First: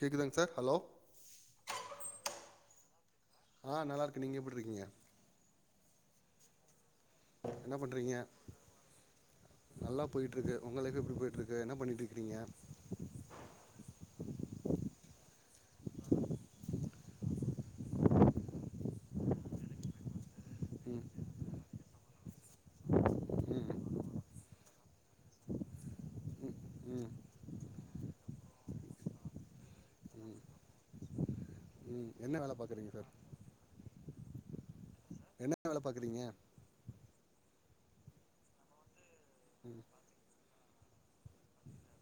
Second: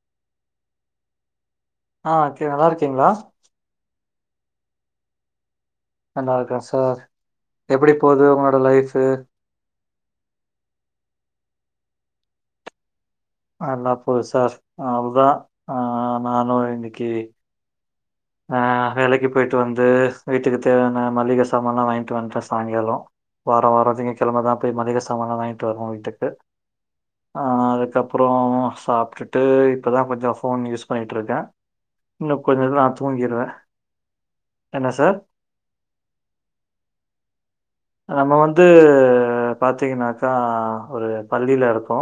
கேக்குதாங் sir hello ஆ கே நல்லா இருக்கீங்களா ஆ நல்லா இருக்க நீங்க எப்புட்ருக்கீங்க நல்லா இருக்க சார் என்ன எப்டி பண்றீங்க போது உங்களோட லைஃபு நல்லா போயிட்ருக்கு உங்க லைஃப் எப்டி போயிட்ருக்கு என்ன பண்ணிட் இருக்கிறீங்க நல்லா போது சார் ஆ அதுதா ஆ நானு இன்னிக்கி ஆ வேலைக்கு போயிட்டு வந்து வீட்டுக்கு தேவையான ம் மளிக சாமான்லா வாயிட்டு வன்டே சாயங்காலோ வார ம் வாரொ திங்க கெழமதா போய் மளிக சாமான்லா வாய்ன்ட்டு வருவோ வீட்டுக்கு ம் ம் ஆ அதுக்கப்பறோ சாப்டுட்டு இப்போ தா கொஞ்சோ ஃபோன் யூஸ் பண்ணிட்டுருக்கே ம் என்ன இன்னு வேல கொஞ்சதா பாக்குறீங்க சார் தூங்கிருவே என்ன வேல பாக்குறீங்க நம்ம வந்து ம் பாத்தீங்கனாக்கா ஒரு பள்ளியில இருக்கோ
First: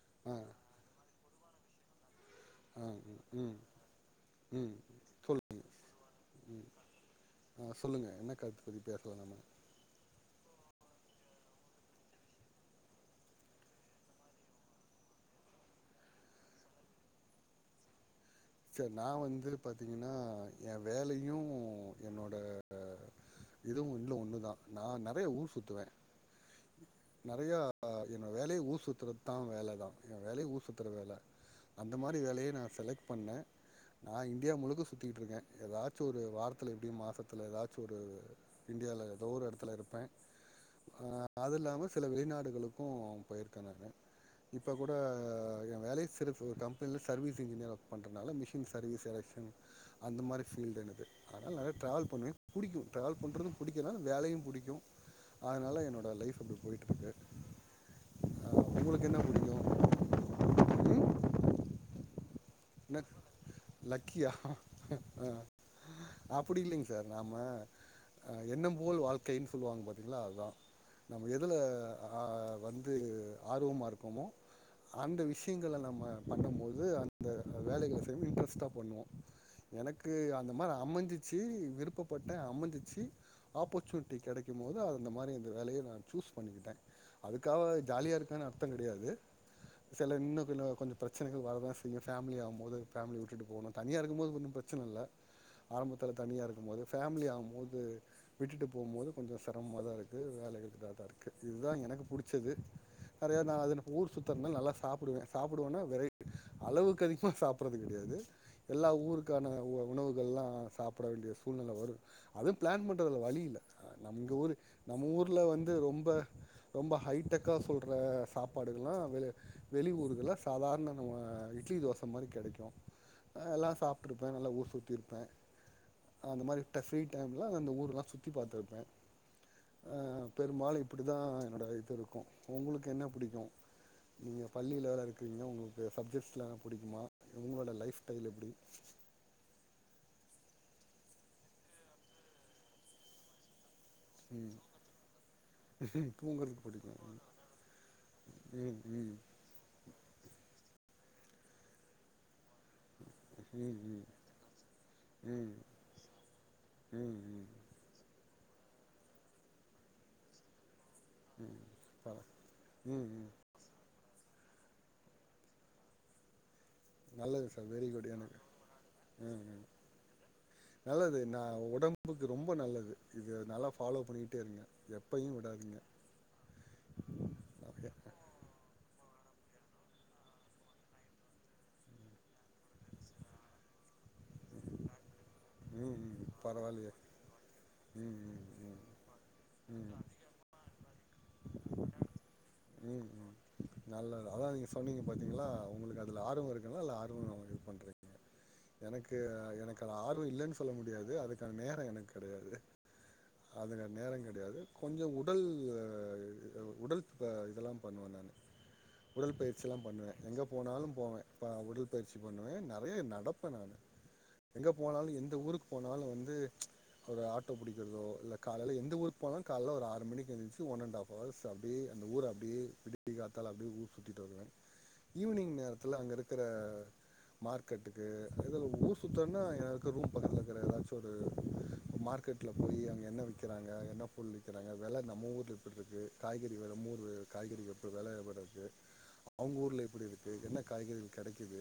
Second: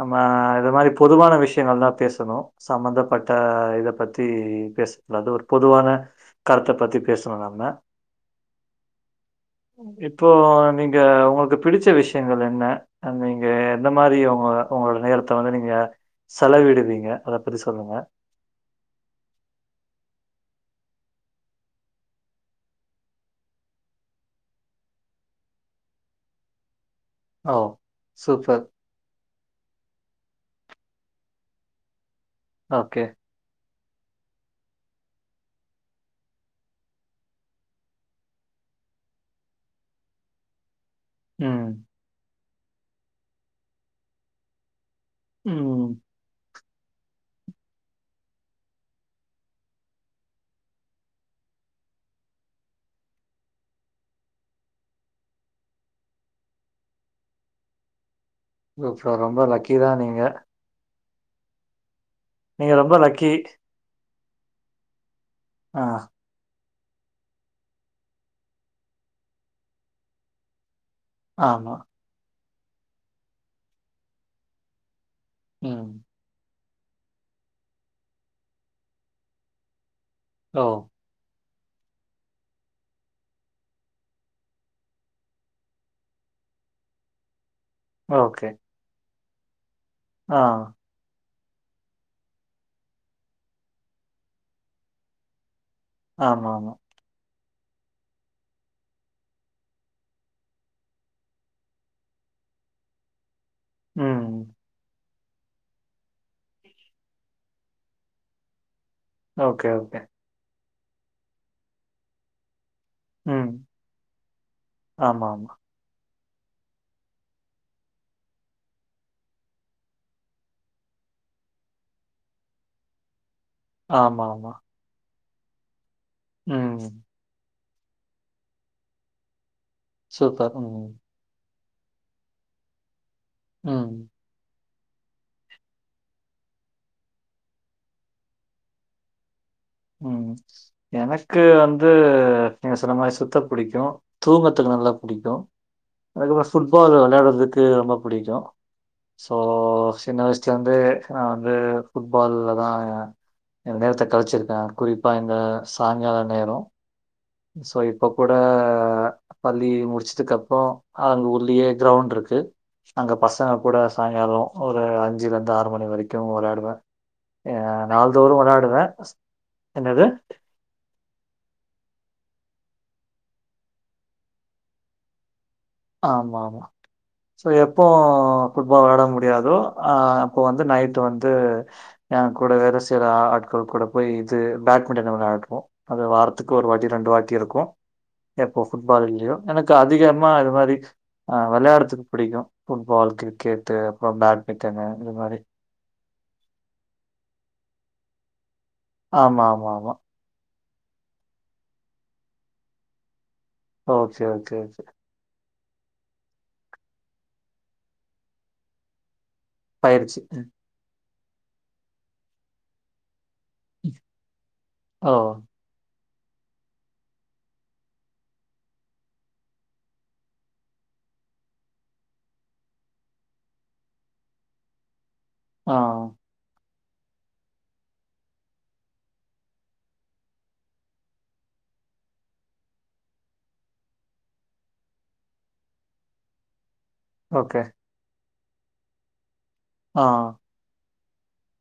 நம்ம ஆ இது மாதிரி பொதுவான விஷயங்கள் தா பேசனு ஆ ம் சம்பந்தப்பட்ட ம் இத பத்தி ம் பேச கூடாது ஒரு சொல்லுங்க பொதுவான கருத்த பத்தி பேச ஆ சொல்லுங்க என்ன கருத்து பத்தி பேசலா நம்ம இப்போ நீங்க உங்களுக்கு பிடிச்ச விஷயங்கள் என்ன நீங்க எந்த மாரி உங்க உங்களோட நேரத்த வந்து நீங்க செலவிடுவீங்க அத பத்தி சொல்லுங்க சார் நா வந்து பாத்தீங்கனா எ வேலையு என்னோட இதுவு இதுல ஒண்ணுதா நா நறைய ஊர் சுத்துவ ஓ! நெறையா என்னோட வேலையே சூப்பர். ஊர் சுத்துறது தான் வேலதா எ வேலயே ஊர்சுத்துற வேல அந்த மாரி வேலய நா ஓகே. செலக்ட் பண்ண நா இந்தியா முழுக்க சுத்திக்கிட்ருக்கே எதாச்சு ஒரு வாரத்தில இப்டி மாசத்ல எதாச்சு ஒரு இன்டியால எதோ ஒரு எடத்துல இருப்ப ஆனா அது ம். இல்லாம சில வெளிநாடுகளுக்கு போயிருக்க நானு இப்ப கூட அ ஏ ம். வேலையே சிறப்பு கம்பென்ல சர்வீஸ் இன்ஜினியரா ஒர்க் பண்ணுறதுனால மிஷின் சர்வீஸ் எலெக்ஷன் அந்த மாரி ஃபீல்டு என்னுது அதனால நெறைய ட்ராவல் பண்ணுவே புடிக்கு ட்ராவல் பண்றது புடிக்கு அதனால வேலையு புடிக்கு அதனால என்னோட லைஃப் அப்டி போயிட்ருக்கு ப்ரோ உங்களுக்கு சூப்பர். என்ன ரொம்ப புடிக்கு லக்கி தான் நீங்க. நீங்க ரொம்ப னக் லக்கி. லக்கியா ஆ, அப்பிடி இல்லிங் சார் நாம்ம அ எண்ணம்போல் வாழ்க்கைன் சொல்வாங் பாத்தீங்ளா அதா நம்ம எதுல ஆமா. ஆ வந்து ஆர்வமா இருப்பமோ அந்த விஷியங்கள ம். நம்ம பண்ணும்மோது அந்த வேலைகள செய்ய இன்ட்ரெஸ்ட்டா பண்ணுவோ எனக்கு அந்த ஓ! மாரி அமஞ்சிச்சு விருப்பப்பட்ட அமஞ்சிச்சி ஆப்பர்சுனிட்டி கெடைக்கும்மோது அது அந்த மாரி இந்து வேலய நா சூஸ் பண்ணிகிட்டே அதுக்காவே ஜாலியா இருக்கனு ஓகே. அர்த்த கெடையாது செல ஆ, இன்னு [unintelligible] கொஞ்சம் பிரச்சனைகள் வரதாச் திங்க ஃபேமிலியாம்மோது ஃபேமிலி விட்டுட்டு போனு தனியா இருக்கும்மோது ஒன்னும் பிரச்சன இல்ல ஆரம்பத்தல தனியா ஆமாமா. இருக்கும்மோது ஃபேமிலியாவும்மோது விட்டுட்டு போம்மோது கொஞ்சோ செரம்மாதா இருக்கு வேலைகள் இதாதா இருக்கு இதா எனக்கு புடிச்சது அறையா நா அதுன ஊர் ம். சுத்தர்னா நல்லா சாப்புடுவே சாப்புடுவன்னா வெரை அளவுக்கு அதிகமா சாப்பறது கெடையாது எல்லா ஊருக்கான ஓகே, உ ஓகே. உணவுகள்லா சாப் ப்ட வேண்டிய சூழ்நெல வரு அதும் பிளான் பண் ட்டதல ம். வழியில்ல அ நம்ங்க ஊரு நம்ம ஊர்ல ஆமாமா. வந்து ரொம்ப ரொம்ப ஹைட்டெக்கா சொல்ற சாப்பாடுகலா வெளே வெளிவூர்கள சாதார்ண நம்ம அது இட்லி தோச மாரி கெடைக்கு அ எல்லா சாப்ட்ருப்பே நல்லா ஆமாமா. ஊர் சுத்திருப்பே அ அந்த மாரி ம். இட்ட ஃப்ரீ டைம்ல அந்த ஊர்லா சுத்தி பாத்துருப்பே அ சூப்பர். பெரும்பாலு ம். இப்புடிதா என்னோட இது இருக்கு உங்குளுக்கு என்ன புடிக்கு ம் நீங்க பள்ளில வேற இருக்றீங்க உங்ளுக்கு சப்ஜெட்லா புடிக்குமா உங்ளோட லைஃப் டைல் எப்டி ம் எனக்கு வந்து நீங்க சொன்ன மாரி சுத்த புடிக்கு தூங்கத்துக்கு நல்லா புடிக்கு அதுக்கப்போ தூங்குறதுக்கு ஃபுட்பால் புடிக்கும் வெளையாட்றதுக்கு ரொம்ப புடிக்கு ம் ம் போ சின்ன வயிச்ட்லந்தே நா வந்து ஃபுட்பால்லதா எ எ ம் நேரத்த ம் கழிச்சிருப் த குறிப்பா இந்த ம் சாய்ங்கால நேரோ ம் ம் சோ இப் இப்பக் கூட பள்ளி முடிச்சதுக்கப்றோ அங்க உள்ளியே பா கிரௌண்ட்ருக்கு ம் அங்க ம் பசங்க கூடச் சாயங்காலோ ஒரு அஞ்சிலருந்து ஆறு மணி வரைக்கு வெளையாடுவே நல்லது சார் அ வெரி குட் நாள்தோறு எனக்கு வெளையாடுவே ம் ம் நல்லது நா ஒடம்புக்கு ரொம்ப நல்லது இது நல்லா ஃபாலோ பண்ணிட்டே இருங்க எப்பயு விடாதிங்க ஆமா மா சோ எப்போ ஃபுட்பால் வெளாட முடியாதோ ஆ அப்போ வந்து நைட்டு வந்து ஏங் கூட வேல செய்ற ஆட்கள் கூட போய் இது பேட்மிட்டன் வெளாட் போ ம் அது ம் வாரத்துக்கு ஒரு வாட்டி பரவாயில்லையே ரெண்டு வாட்டி இருக்கு ம் ம் எப்போ ம் ஃபுட்பால் இல்லியோ எனக்கு ம் அதிகம் மா அது மாரி ஆ வெளையாறதுக்கு புடிக்கு ம் ஃபுட்பால் ம் கிரிக்கெட்டு அப்றோ பேட்மிட்டனு இது மாரி இதுல ஆர்வோ இருக்குலா இல்ல ஆர்வோ இது பண்றீங்க எனக்கு ஆமா ஆமா ஆமா எனக்குல ஆர் வோ இல்லனு சொல்ல முடியாது அதுக்கான நேரோ எனக் கெடயாது அதுல ஓகே நேரங் ஓகே கெடையாது ஓகே கொஞ்சோ உடல் அ உடல்ப் ப இதெலாம் பண்ணுவே நானு உடல்ப்பயிற் சிலாம் பண்ணுவே பயிற்சி எங்க ம் போனாலும் போவே ப உடல்பயிற்சி பண்ணுவே நெறய நடப் ப்பே நானு எங்க போனாலு ஓ எந்த ஊருக்கு போனாலு வந்து ஒரு ஆட்டோ புடிக்கிறதோ இல்லக் காலைல எந்த ஊருக் போனாலு கால்ல ஒரு ஆறு மணிக்கு எந்ச் ஒன் அண்ட் ஆப் அவர்ஸ் அப்டியே அந்த ஊர அப்டியே விடிகாத்தால அப்டியே ஊர் சுத்திட்டு வருவே ஈவினிங் ஆ நேரத்துல அங்க இருக்குற மார்க்கெட்டுக்கு எதுல ஊர் சுத்தன்னா எனக்கு ரூம் பக்கத்துல இருக்குற ஏதாச்சு ஒரு மார்க் மார்க்கெட்ல போய் அங்க என்ன விக்கிறாங்க என்ன பொருள் விக்கிறாங்க வெல நம்ம ஊர் எப்பிட்ருக்கு காய்கறி வெல நம்மூரூ ஓகே காய்கறி எப்டி வெல எப்பிட்ருக்கு அவங்க ஊர் ல ஆ எப்பிடிருக்கு என்ன காய்கறி கெடைக்குது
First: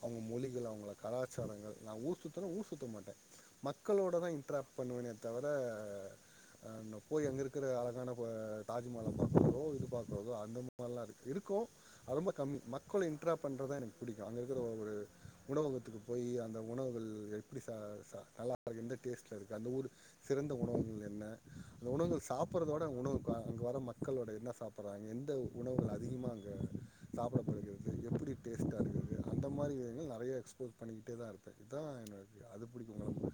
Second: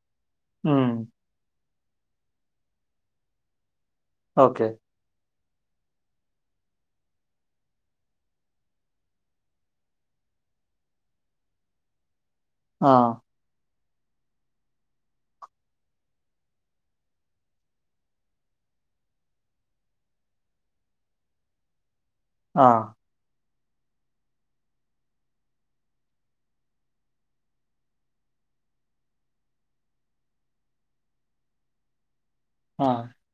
அவங்க மொழிகள் அவங்கள ம் கலா ச்சாரங்கள் நா ஊர் சுத்துனா ஊர் சுத்த மாட்டே மக்களோடதா ஓகே இன்ட்ராப் பண்ணுவனே தவர அ நா போய் அங்க இருக்குற அழகான இப்பொ தாஜ்மஹால பாக்கறதோ இது பாக்றதோ அந்த மாரிலா இருக் இருக்கு அரொம்ப கம்மி ஆ மக்களு இண்ட்ராப் பண்றதா எனக் புடிக்கு அங்க இருக்கிற ஒரு உணவகத்துக்கு போயி அந்த உணவுகள் எப்டி சா ச நல்லா எந்த டேஸ்ட்ல இருக்கு அந்த ஊரு சிறந்த உணவுகள் என்ன அந்த உணவுகள் ஆ சாப்பட்றதோட உணவுக்கா அங்க வர மக்களோட என்ன சாப்பட்றாங்க எந்த உணவுகள் அதிகமா அங்க சாப்படப்படுகிறது எப்பிடி டேஸ்ட்டா இருக்குது அந்த மாரி விஷயங்கள் நெறைய எக்ஸ்போஸ் பண்ணிக்கிட்டே தா இருப்பே இதா என்னோட ப்டியா அது புடிக்கு ஆ கொழம்பு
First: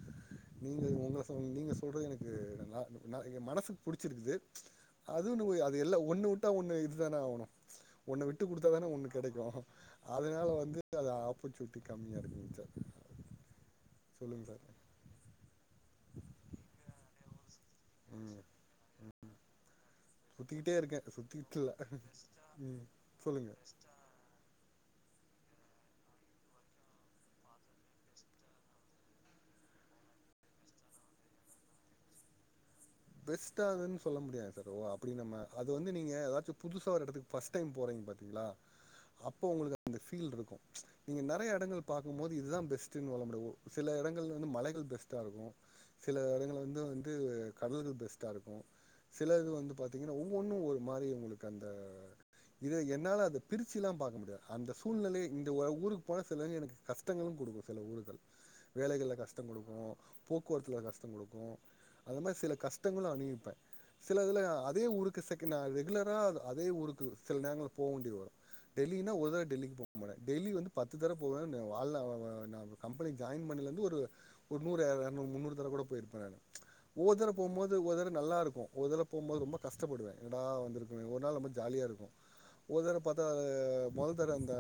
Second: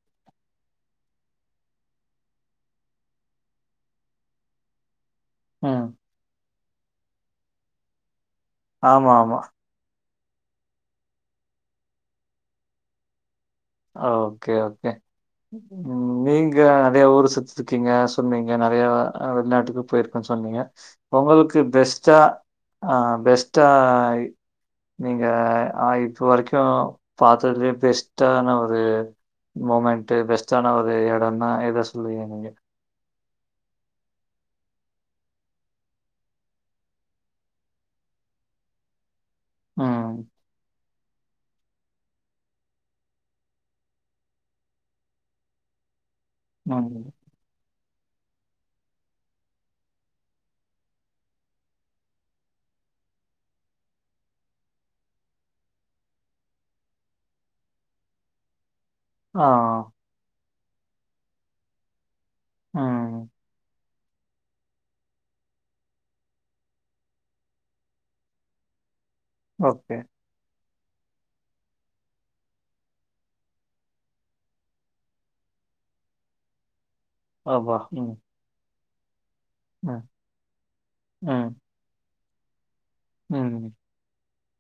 நீங்க உங்கள சொ நீங்க சொல்றது எனக்கு நா நா ஏ‌ மனசுக் புடிச்சிருக்குது அதுவுனு போய் அது ம். எல்லா ஒண்ணுவுட்டா ஒண்ணு இதுதான ஆவணு ஒண்ண விட்டு குடுத்தாதானே ஒண்ணு ஆமா, ஆமா. கெடைக்கூ அதனால வந்து அத ஆப்பர்ச்சுனிட்டி கம்மியா இருந்துச்ச அ ஓகே ஓகே உம் நீங்க அதே ஊர சுத்சுக்கீங்க ம் சொன்னீங்க நெறையா அ வெளிநாட்டுக்கு போயிருக் கன் சொன்னீங்க சுற்றிக்கிட்டே இருக்கேன் சுற்றிக்கிட்டு ஒங்களுக்கு இல்லை பெஸ்ட்டா ம் ஆ சொல்லுங்கள் பெஸ்ட்டாய் நீங்க ஆ இப்ப வரைக்கு பாத்ததுலயே பெஸ்ட்டா ன ஒரு மொமெண்ட்டு பெஸ்ட்டான ஒரு எடொனானா எத சொல்வீங்க நீங்க பெஸ்ட்டாதுன் சொல்ல முடியாது ப்ரோ அப்டி நம்ம அது வந்து நீங்க ஏதாச்சு புதுசா ஒரு எடத்துக் ஃபர்ஸ்ட் டைம் போறீங்க பாத்தீங்ளா அப்போ உங்களுக்கு அந்த ம். ஃபீல் இருக்கு நீங்க நெறையா எடங்கள் பாக்கும்போது இதுதா பெஸ்ட்டுன் சொலமுடியாது ப்ரோ சில எடங்கள்ல வந்து மலைகள் பெஸ்ட்டா இருக்கு சில எடங்கள வந்து ம். வந்து கடல்கள் பெஸ்ட்டா இருக்கு சிலது வந்து பாத்திங்கனா ஒவ்வொன்னு ஒரு மாரி உங்களுக்கு அந்த இத என்னால அத பிரிச்சயிலா பகக்க முடியாது அந்த சூழ்நிலைய இந்த ஒ ஊருக்கு போன சிலவங்க எனக்கு கஷ்டங்களு குடுக்கு சில ஊருகள் வேலைகள ஆ. கஷ்டங் கொடுக்கோ போக்குவரத்துல கஷ்டம் கொடுக்கோ அத மாரி சில கஷ்டங்களு ம். அனுவிப்பே சில இதுல அதே ஊருக்கு செகண்ட்டா ரெகுலரா அத் அதே ஊருக்கு சில நேரங்கள போவேண்டியது வரு டெல்லின்னா ஒருதட டெல்லிக்கு போ ஓகே. போனே டெல்லி வந்து பத்து தர போவே நா வாழ்னா நா கம்பெனிக் ஜாயின் பண்ணலந்து ஒரு ஒரு நூறு எ எரனூரு முன்னூறு தரக்கூட போயிருப்பே நானு ஒவ்வொரு தரப்போம்போது அப்பா! ஒருதர ம். நல்லா இருக்கு ஒருதரப்போம்போது ரொம்ப ம். கஷ்டப்படுவே எங்கடா வந்திருக்கமே ஒரு நாள் ரொம்ப ம். ஜாலியாக இருக்கு ஒருதர பாத்தா அ ம். மொதல் தட அந்த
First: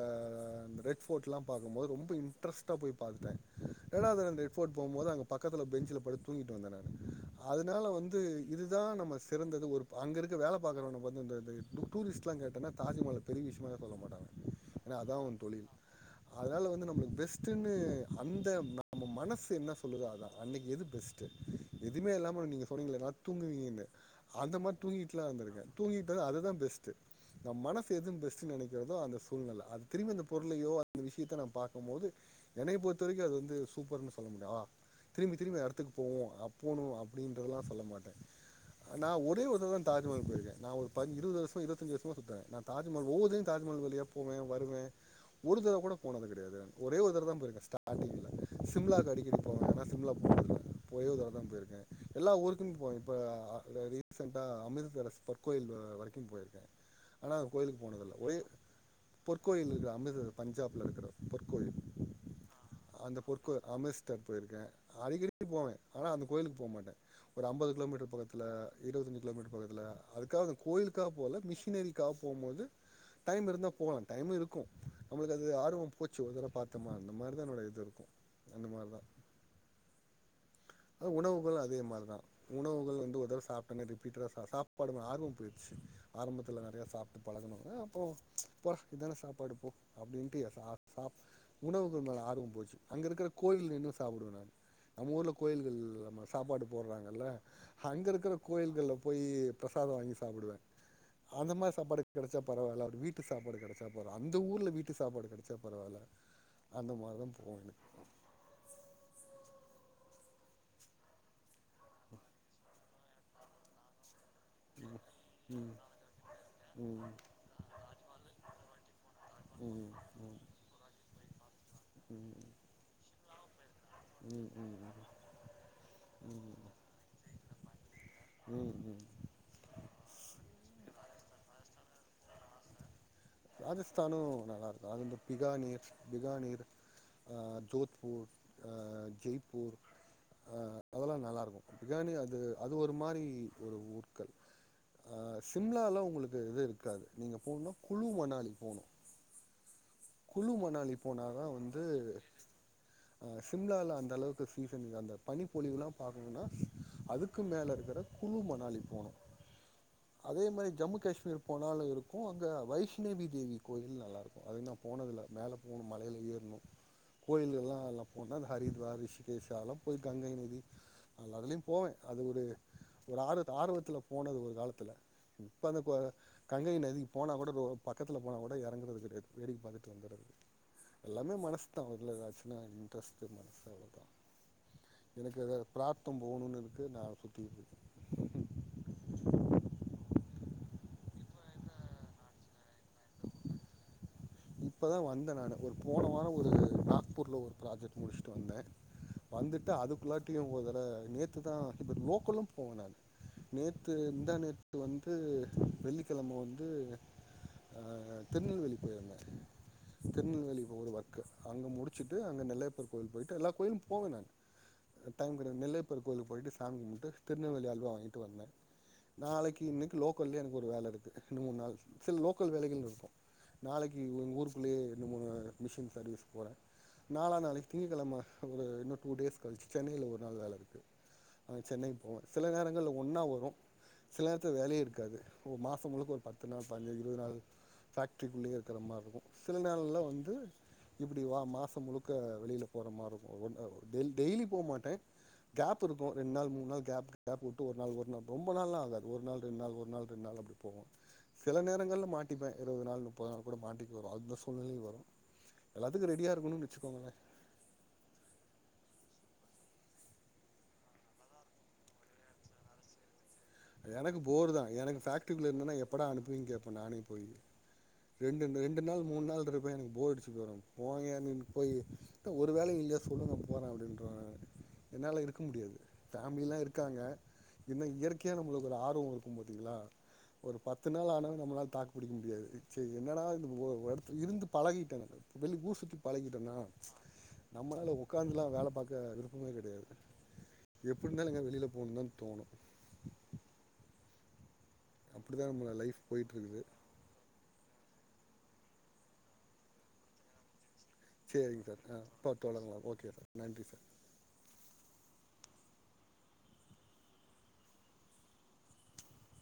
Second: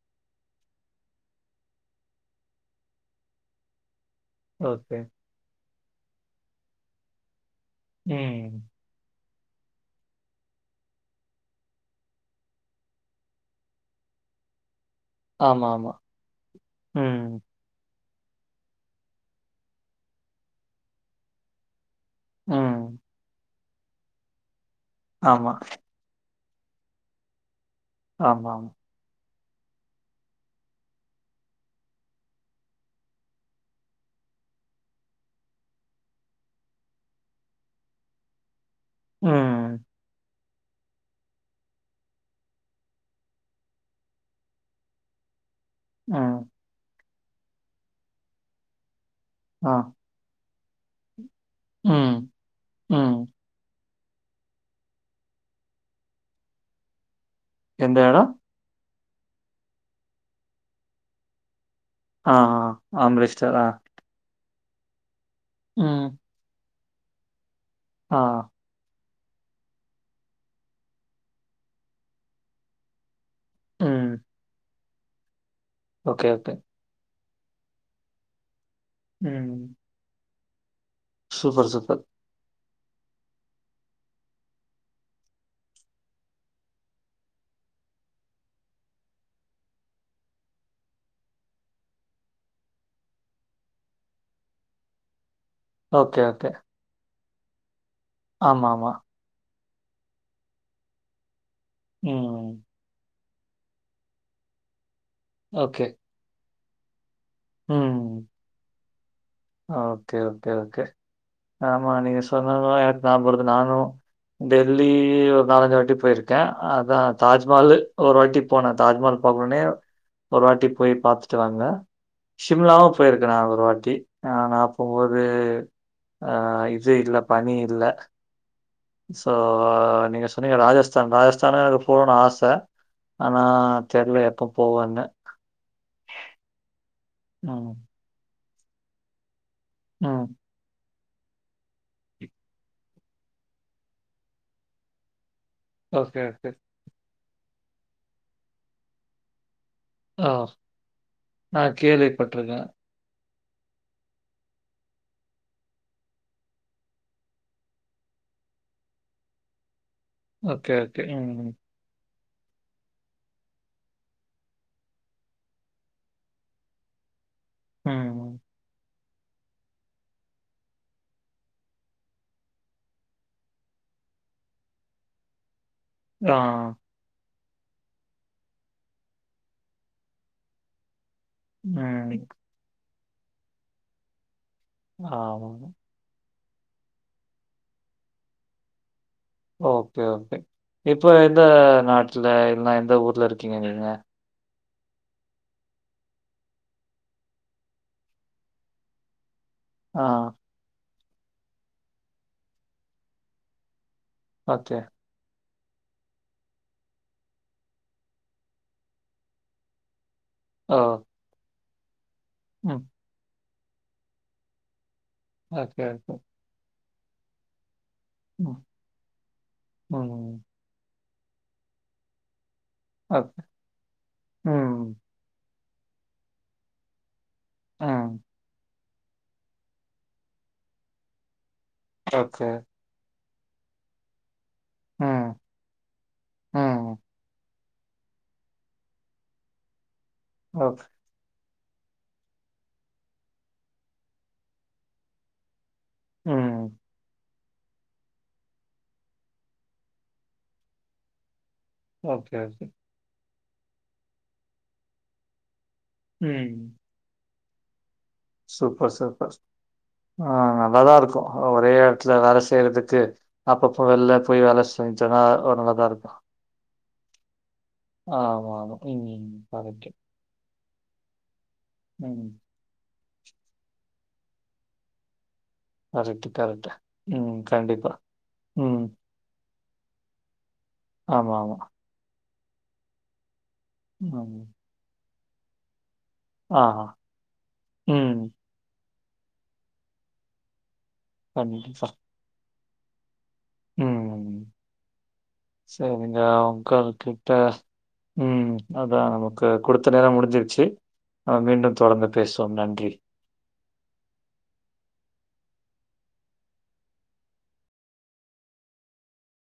ரெட் ஃபோர்ட்லா பாக்கம்போது ரொம்ப இன்ட்ரஸ்ட்டா போய் பாத்துட்டே ரெண்டாது தட அந்த ஃபோர்ட் ஓகே. போம்போது அங்க பக்கத்துல பெஞ்சுல படுத் தூங்கிட்டு வந்த நானு அதுனால வந்து ம். இதுதா நம்ம ஸ் சிறந்தது ஒருபா அங்கருக்க வேலப்பாக்கறவன பாத்து அந்த த டு டூரிஸ்ட்லா கேட்டனா தாஜுமஹால பெரிய விஷயமாவே சொல்ல மாட்டாங்க எனா அதா அவ தொழில் ஆமாமா. அதனால வந்து நம்மலுக் ம். பெஸ்ட்டுன் னு அந்த நம்ம மனசு என்ன சொல்லுதோ அதா அன்னைக்கு எது பெஸ்ட்டு எதுமே இல்லாம நீங்க ம். சொன்னீங்கலே நா தூங்குவீங்கன்னு அந்த மாரி தூங்கிட்டுல்லா ஆமா, இருந்துருக்க தூங்கிட்டு அதுதா பெஸ்ட்டு நம் மனசு எது பெஸ்ட்டு ஆமாமா. நெனைக்கிறதோ அந்த சூழ்நெல அது திரும்பி அந்த பொருளையோ அந்த விஷியத்த நா பாக்கு போது என்னைய பொறுத்த வரிக்கு அது வந்து சூப்பர்ன்னு சொல்ல முடியா திரும்பி திரும்பி அந்த எடத்துக்கு போவோ அப் பூணு அப்டின்றதெல்லா சொல்ல மாட்டே நா ஒரே ஒரு ம், தரவதா தாஜ்மஹால் போயிருக்கே நா ஒரு இருவது வருஷோ இருபத்தஞ்சு வருஷோமா சுத்துரே நா தாஜ்மால் ஒவ்வொருதடவயு தாஜ்மஹால் வழிய போவே வருவே ஒரு தடவை கூட போனது ம், கெடையாது ஒரே ஒரு தரவ தா போயிருக்க ஸ்டார்டிங்கல சிம்லாக்கு அடிக்கடி போவே ஆ, ஏனா சிம்லா ஒரே ஒரு தர்வதா போயிருக்கே ம், எல்லா ஊருக்கு போவே இப்ப ம். ரி ரீசன்டா அமிர்தரஸ் பொற்கோயில் வரைக்கு போயிருக்கே ஆனா கோயிலுக்கு எந்த போனதில்ல இடம்? ஒரே பொற்கோயில் இருக்குற அமிர்தர பஞ்சாப்ல இருக்குற பொற்கோயில் ஆ ஆ அம்ரிஷ்டர்ரா ஆ த்தர் போயிருக்கே அடிக்கடி போவே ம், ஆனா அந்த கோயிலுக்கு போமாட்டே ஒரு அம்பது கிலோமீட்டர் ஆ, பக்கத்துல இருவத்தெஞ்சு கிலோமீட்டர் பக்கத்துல அதுக்காக அந்த கோயிலுக்காக போல மிஷினரிக்காக போம் போது டைம் இருந்தா போவ ம். டைம் இருக்கு நம்ளுக்கு அது ஆர்வோ போச்சு ஓகே, ஒரு தடவ ஓகே. பாத் தமா அந்த மாரிதா என்னோட இது இருக்கு அந்த மாரி தா ம் அ உணவுகள் சூப்பர், அதே சூப்பர். மார்தா உணவுகள் வந்து ஒருதர்வ சாப்பிட்டனே ரிப்பீட்டடா சாப்பாடு ஆர்வோ போயிடுச்சு ஆரம்பத்துல நெறைய சாப்ட்டு பழகனோன்ன அப்போ போடா இதான சாப்பாடு போ அப்டின்ட்டு சா சாப் உணவுகள் மேல ஆர்வோ போச்சு அங்க இருக்குற கோயில்ல நின்னு சாப்பிடுவே நானு நம்ம ஊர்ல கோயில்கள் ஓகே, நம்ம ஓகே. சாப்பாடு போடுறாங்கல்ல அங்க இருக்குற ஆமாமா. கோயில்கள்ல போயி பிரசாதோ வாங்கி சாப்பிடுவே அந்த மாரி சாப்பாடுக்கு கெடச்சா ம். பரவாயில்ல அவரு வீட் வீட்டு சாப்பாடு கெடைச்சா பரவா அந்த ஊர்ல வீட்டு சாப்பாடு கெடச்சா ஓகே. பரவாயில்ல அந்த மாதம் ம். [unintelligible] ஓகே ஓகே ஓகே ஆமா நீங்க சொன்னதுலா எனக்கு ஞாபகோ வருது நானு டெல்லி ஒரு நாலஞ்சு வாட்டி போயிருக்கே அதா ம் தாஜ்மஹால்லு ஒரு வாட்டி போன தாஜ்மஹால் பாகனுனே ம் ம் ஒரு வாட்டி போய் பாத்துட்டு வாங்க ம் ஷிம்லாவு போயிருக்கே நா ஒரு வாட்டி ஆ ம் நா ம் ம் போம்போது ஆ இது இல்ல பணி இல்ல ம் ம் ஸோ நீங்க சொன்னீங்க ராஜஸ்தான் ராஜஸ்தானு எனக்கு போனூனு ஆச ஆனா ராஜஸ்தானு தெர்ல எப்போ நல்லாருக்கு போவன்னு அது இந்த பிகானீர் பிகானீர் அ ம். ஜோத்பூர் அ ஜெய்ப்பூர் ம் அதெல்லா நல்லாருக்கு பிகானீ அது அது ஒரு மாரி ஒரு ஊற்க்கள் அ சிம்லால ஓகே, உங்களுக்கு ஓகே. இது இருக்காது நீங்க போணுனா குழு மணாலி போனு ஆ குழு மணாலி போனா தா வந்து போய்ருக்கே சிம்லால அந்த அளவுக்கு சீசன்க்கு அந்த பனிப்பொழிவுலா பாக்கணுனா அதுக்கு மேல இருக்குற குழு மணாலி போனு [inaudible] அதே மாரி ஓகே, ஜம்மு ஓகே. காஷ்மீர் ம். போனாலு இருக்கு இருக்கு அங்க வைஷ்ணேவி தேவி கோயில் நல்லா இருக்கு அதுக்கு நா போனதுல்ல மேல போனு மலையில ஏற்ணு கோயில்கள்ல்லா எல்லா போன்னா ம். இந்த ஹரித்வார் ரிஷிகேஷ் அதெல்லா போய் கங்கை நதி நல்லாதுலயு போவே அது ஒரு ஆர்வ ஆர்வத்துல போனது ஒரு காலத்துல இப்ப அதுப்பா ஆ. கங்கை நதி போனா கூட ரோ பக்கத்துல போனா கூட எறங்குறது கெடையாது வேடிக்க பாத்துட்டு வந்துர்றது எல்லாமே மனசுதா இதுல ம். ஏதாச்சுனா இன்ட்ரெஸ்ட் மனசு அவ்ளோதா எனக்கு அத ஆமாங்க. ப்ராத்தோ போணுனு இருக்கு நா சுத்திட்டுருக்கே ஓகே ஓகே இப்போ எந்த நாட்டுல இல்ல எந்த ஊர்ல இர்க்கீங்க நீங்க இப்போதா வந்தே நானு ஒரு போன வாரோ ஒரு நாக்பூர்ல ஒரு ப்ராஜெக்ட் முடிச்ட்டு வந்தே வந்துட்டு ஆ. அதுக்குள்ளாட்டியு ஒருதட நேத்து தா இப்போ லோக்கலு போனே நேத்து முந்தா நேத்து ஓகே. வந து வெள்ளிக்கிழம வந்து அ திருநெல்வேலி போய்ருந்தே ஓ! திருநெல்வேலில ஒரு வொர்க்கு அங்க முடிச்சுட்டு அங்க ம். நெல்லையப்பர் கோயில் போயிட்டு எல்லா கோயிலு போவே நானு ஆ டைம் கெடக்கூ ஓகே, நெல்லையப்பர் ஓகே. கோவிலுக்கு போயிட்டு சாமி கும்ப்ட்டு திருநெல்வேலி அல்வா வாங்கிட்டு வந்தே ம். நாளக்கீ இன்னெக்கி லோக்கல்லயே ம். எனக்கு ஒரு வேல இருக்கு ரெண்டு மூணு நாள் சில லோக்கல் வேலைகளு இருக் ஓகே இங் உங்க ஊருக்குள்ளேயே ம். இன்னு மூணு மிஷின் சர்வீஸ்க்கு போறே நாளா நாளைக்கு திங்க கெழம ஒரு இன்னும் டூ டேஸ் கழிச்சு சென்னையில ஒரு நாள் வேல இருக்கு அங்க சென்னைக்கு போவே சில நேரங்கள்ல ஒன்னா வரு சில நேரத்துல வேலையே இருக்காது ஒ மாசோ முழுக்க ஒரு பத்து நாள் பதிஞ்ச இருவது நாள் ஃபேக்ட்ரிக்குள்ளயே இருக்குற மாரி இருக்கு சில நாள்ல்லா வந்து இப்டி வா மாசோ முழுக்க வெளில போற மாரிருக்கு ஒ டெய்லி போ மாட்டே கேப்புருக்கு ரெண் நாள் மூன் ம். நாள் கேப் கேப் வுட்டு ஒரு நாள் ஒரு நாள் ரொம்ப நாள்ளா ஆகாது ஒரு நாள் ரெண்டு நாள் ஒரு நாள் ரெண்டு நாள் அப்டி போவோ சில நே ங்களல மாட்டிப்பே இருவது நாள் முப்பது நாள் கூட மாட்டிக்கு வரு அந்த சூழ்நெலையு வரு எல்லாத்துக்கு ரெடியாருக்கணுனு ம். வச்க்கோங்களே சூப்பர் சூப்பர் ஆ நல்லாதா இருக்கு ஒரே எடத்துல வேல செய்றதுக்கு அப்பப்ப வெள்ல எனக்கு போய் வேல செஞ்சோம்னா ஒரு நல்லதாருக்கு அது இங்கேபோ நானே போய் ரெண்டு ஆமா, ஆமா. ரெண்டு நாள் மூணு ம். நாள் இருப்பே கரெக்ட். எனக்கு போரடிச்சு பொய்ரு போங்கயானு போய் த ம். ஒத் ஒரு வேலையு இல்லயா சொல்லுங்க போறே அப்டீன்றுவே என்னால இருக்க முடியாது கரெக்ட், ஃபேமிலில்லா கரெக்ட். இருக்காங்க ம். இன்னு கண்டிப்பா. இயற்கையா நம்மளுக்கு ஒரு ம். ஆர்வோ வரு மோத்திங்களா ஒரு பத்து நாள் ஆனா ஆமா, ஆமா. நம்மளால தாக்கு பிடிக்க முடியாது செய் என்னடா இது ஒ ஒர் எடத்துல இருந்து ம். பழகிட்டே வெளி ஊர் சுத்தி பழகிட்டேனா ஆஹா. நம்மளால் ம். ஒட்காந்துலா வேல பாக்க விருப்பமே கெடையாது எப்டி இருந்தாலு எங்கயாவ்து வெளில கண்டிப்பா. போணுந்தான்னு தோணு உம் அப்டிதா நம்ம லைஃப் சேரிங்க போயிட்ருக்குது ஒங்கள் கிட்ட ம் அதான் நமக்கு குடுத்த நேரோ முடிஞ்சிருச்சு நம்ம சேரிங்க மீண்டும் சார் ஆ தொடர்ந்து அப்பா பேசுவோ தொடரலா நன்றி ஓகே சார் நன்றி சார்